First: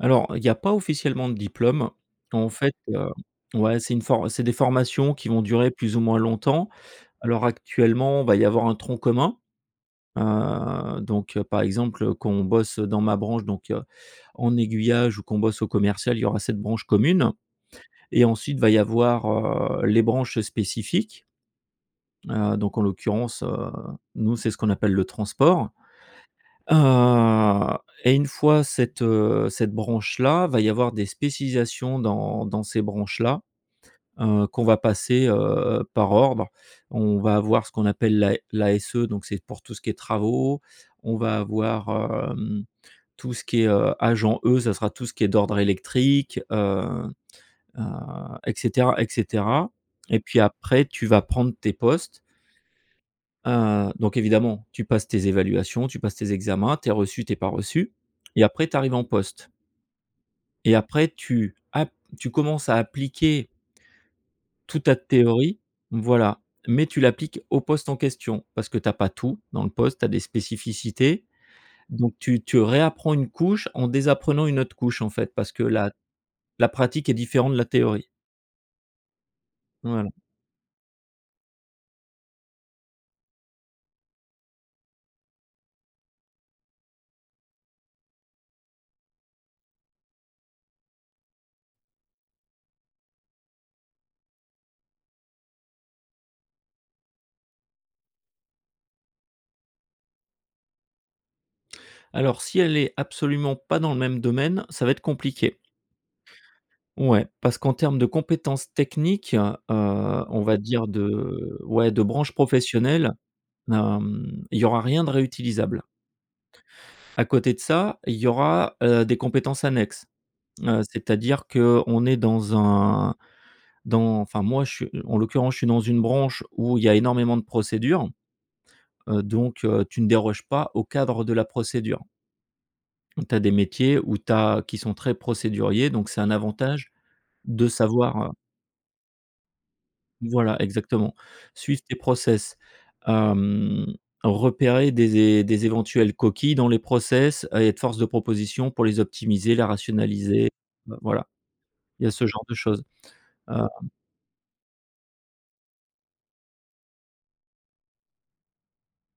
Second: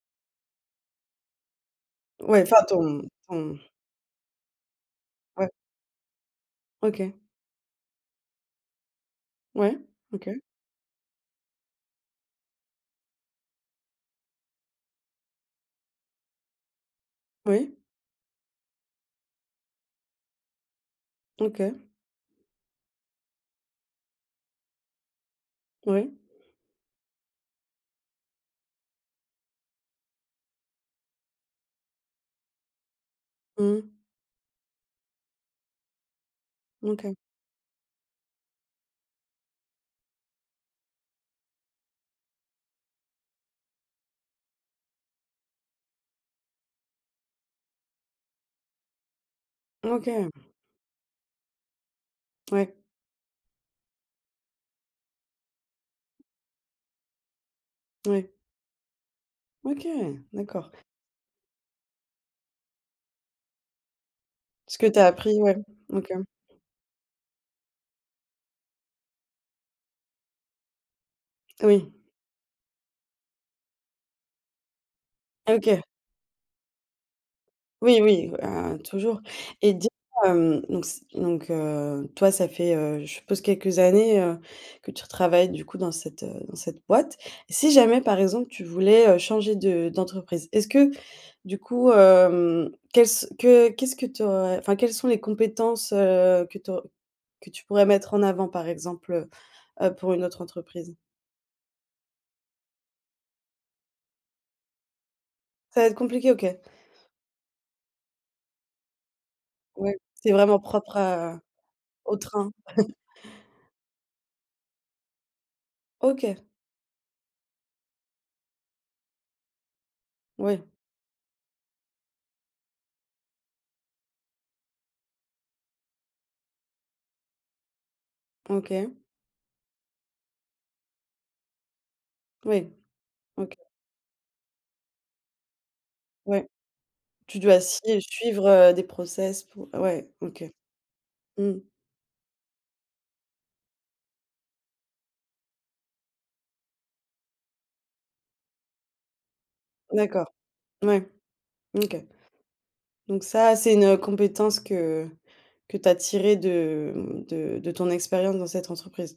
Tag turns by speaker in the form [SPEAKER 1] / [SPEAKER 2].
[SPEAKER 1] Alors, heu, il y a pas officiellement de diplôme.
[SPEAKER 2] Ouais,
[SPEAKER 1] En
[SPEAKER 2] enfin,
[SPEAKER 1] fait,
[SPEAKER 2] ton
[SPEAKER 1] heu
[SPEAKER 2] ton
[SPEAKER 1] ouais, c'est une for c'est des formations qui vont
[SPEAKER 2] ouais.
[SPEAKER 1] durer plus ou moins longtemps.
[SPEAKER 2] OK.
[SPEAKER 1] Alors actuellement, il va y avoir un tronc commun.
[SPEAKER 2] Ouais, OK.
[SPEAKER 1] Heu, donc heu, par exemple, quand on bosse dans ma branche, donc heu, en aiguillage ou qu'on bosse au commercial, il y aura cette branche commune
[SPEAKER 2] Oui.
[SPEAKER 1] et ensuite, va y avoir, heu, les branches spécifiques.
[SPEAKER 2] OK.
[SPEAKER 1] Heu, donc en l'occurrence, heu, nous, c'est ce qu'on appelle le transport.
[SPEAKER 2] Oui.
[SPEAKER 1] Heu, et une fois cette, heu, cette branche là, va y avoir des spécialisations dans dans ces branches là,
[SPEAKER 2] Mmh.
[SPEAKER 1] heu, qu'on va passer, heu, par ordre.
[SPEAKER 2] OK.
[SPEAKER 1] On va avoir ce qu'on appelle la l'ASE donc c'est pour tout ce qui est travaux. On va avoir, hem, tout ce qui est, heu, agent E, ça sera tout ce qui est d'ordre électrique, heu heu, et cetera, et cetera, et
[SPEAKER 2] OK.
[SPEAKER 1] puis, après tu vas prendre tes postes.
[SPEAKER 2] Ouais.
[SPEAKER 1] Heu, donc évidemment, tu passes tes évaluations, tu passes tes examens, tu es reçu, tu es pas reçu
[SPEAKER 2] Ouais.
[SPEAKER 1] et après tu arrives en poste.
[SPEAKER 2] OK, d'accord.
[SPEAKER 1] Et après, tu ap tu commences à appliquer
[SPEAKER 2] Ce
[SPEAKER 1] toute
[SPEAKER 2] que
[SPEAKER 1] ta
[SPEAKER 2] tu as appris, ouais,
[SPEAKER 1] théorie
[SPEAKER 2] OK.
[SPEAKER 1] voilà, mais tu l'appliques au poste en question, parce que tu as pas tout dans le poste, tu as des spécificités,
[SPEAKER 2] Oui.
[SPEAKER 1] donc tu tu réapprends une couche en désapprenant une autre couche, en fait, parce que
[SPEAKER 2] OK.
[SPEAKER 1] la la pratique est différente de la
[SPEAKER 2] Oui,
[SPEAKER 1] théorie.
[SPEAKER 2] oui, hein, toujours. Et dis
[SPEAKER 1] Voilà.
[SPEAKER 2] moi, hem, donc ce donc heu, toi, ça fait, heu, je suppose quelques années, heu, que tu travailles du coup, dans cette, heu dans cette boîte? Si jamais, par exemple, tu voulais, heu, changer de d'entreprise, est-ce que du coup, hem, quelle ce que qu'est-ce que tu aurais, enfin, quelles sont les compétences, heu, que tu aur que tu pourrais mettre en avant, par exemple, heu heu, pour une autre entreprise?
[SPEAKER 1] Alors, si elle est absolument pas dans le même domaine, ça va être compliqué.
[SPEAKER 2] Ça va être compliqué, OK.
[SPEAKER 1] Ouais, parce qu'en termes de compétences techniques, heu,
[SPEAKER 2] Ouais, c'est
[SPEAKER 1] on va
[SPEAKER 2] vraiment
[SPEAKER 1] dire,
[SPEAKER 2] propre à
[SPEAKER 1] de ouais, de
[SPEAKER 2] au
[SPEAKER 1] branches
[SPEAKER 2] train.
[SPEAKER 1] professionnelles, hem, il y aura rien de réutilisable.
[SPEAKER 2] OK.
[SPEAKER 1] À côté de ça, il y aura, heu, des compétences annexes.
[SPEAKER 2] Ouais.
[SPEAKER 1] Heu, c'est-à-dire qu'on est dans un dans enfin moi, je suis en l'occurrence, je suis dans une branche où il y a énormément de procédures,
[SPEAKER 2] OK.
[SPEAKER 1] heu, donc heu, tu ne déroges pas au cadre de la procédure.
[SPEAKER 2] Oui,
[SPEAKER 1] Tu as des
[SPEAKER 2] OK.
[SPEAKER 1] métiers où tu as qui sont très procéduriers, donc c'est un
[SPEAKER 2] Ouais,
[SPEAKER 1] avantage
[SPEAKER 2] tu dois
[SPEAKER 1] de
[SPEAKER 2] sui
[SPEAKER 1] savoir, heu
[SPEAKER 2] suivre, heu, des process pour ouais, OK,
[SPEAKER 1] voilà exactement,
[SPEAKER 2] mmh.
[SPEAKER 1] suivre tes process, hem, repérer des é des éventuelles coquilles dans les process, et être force de proposition pour les optimiser, la
[SPEAKER 2] D'accord,
[SPEAKER 1] rationaliser
[SPEAKER 2] ouais
[SPEAKER 1] voilà,
[SPEAKER 2] OK,
[SPEAKER 1] il y a ce genre de choses,
[SPEAKER 2] donc ça, c'est une,
[SPEAKER 1] heu
[SPEAKER 2] heu, compétence que que tu as tirée de, mmh, de de ton expérience dans cette entreprise.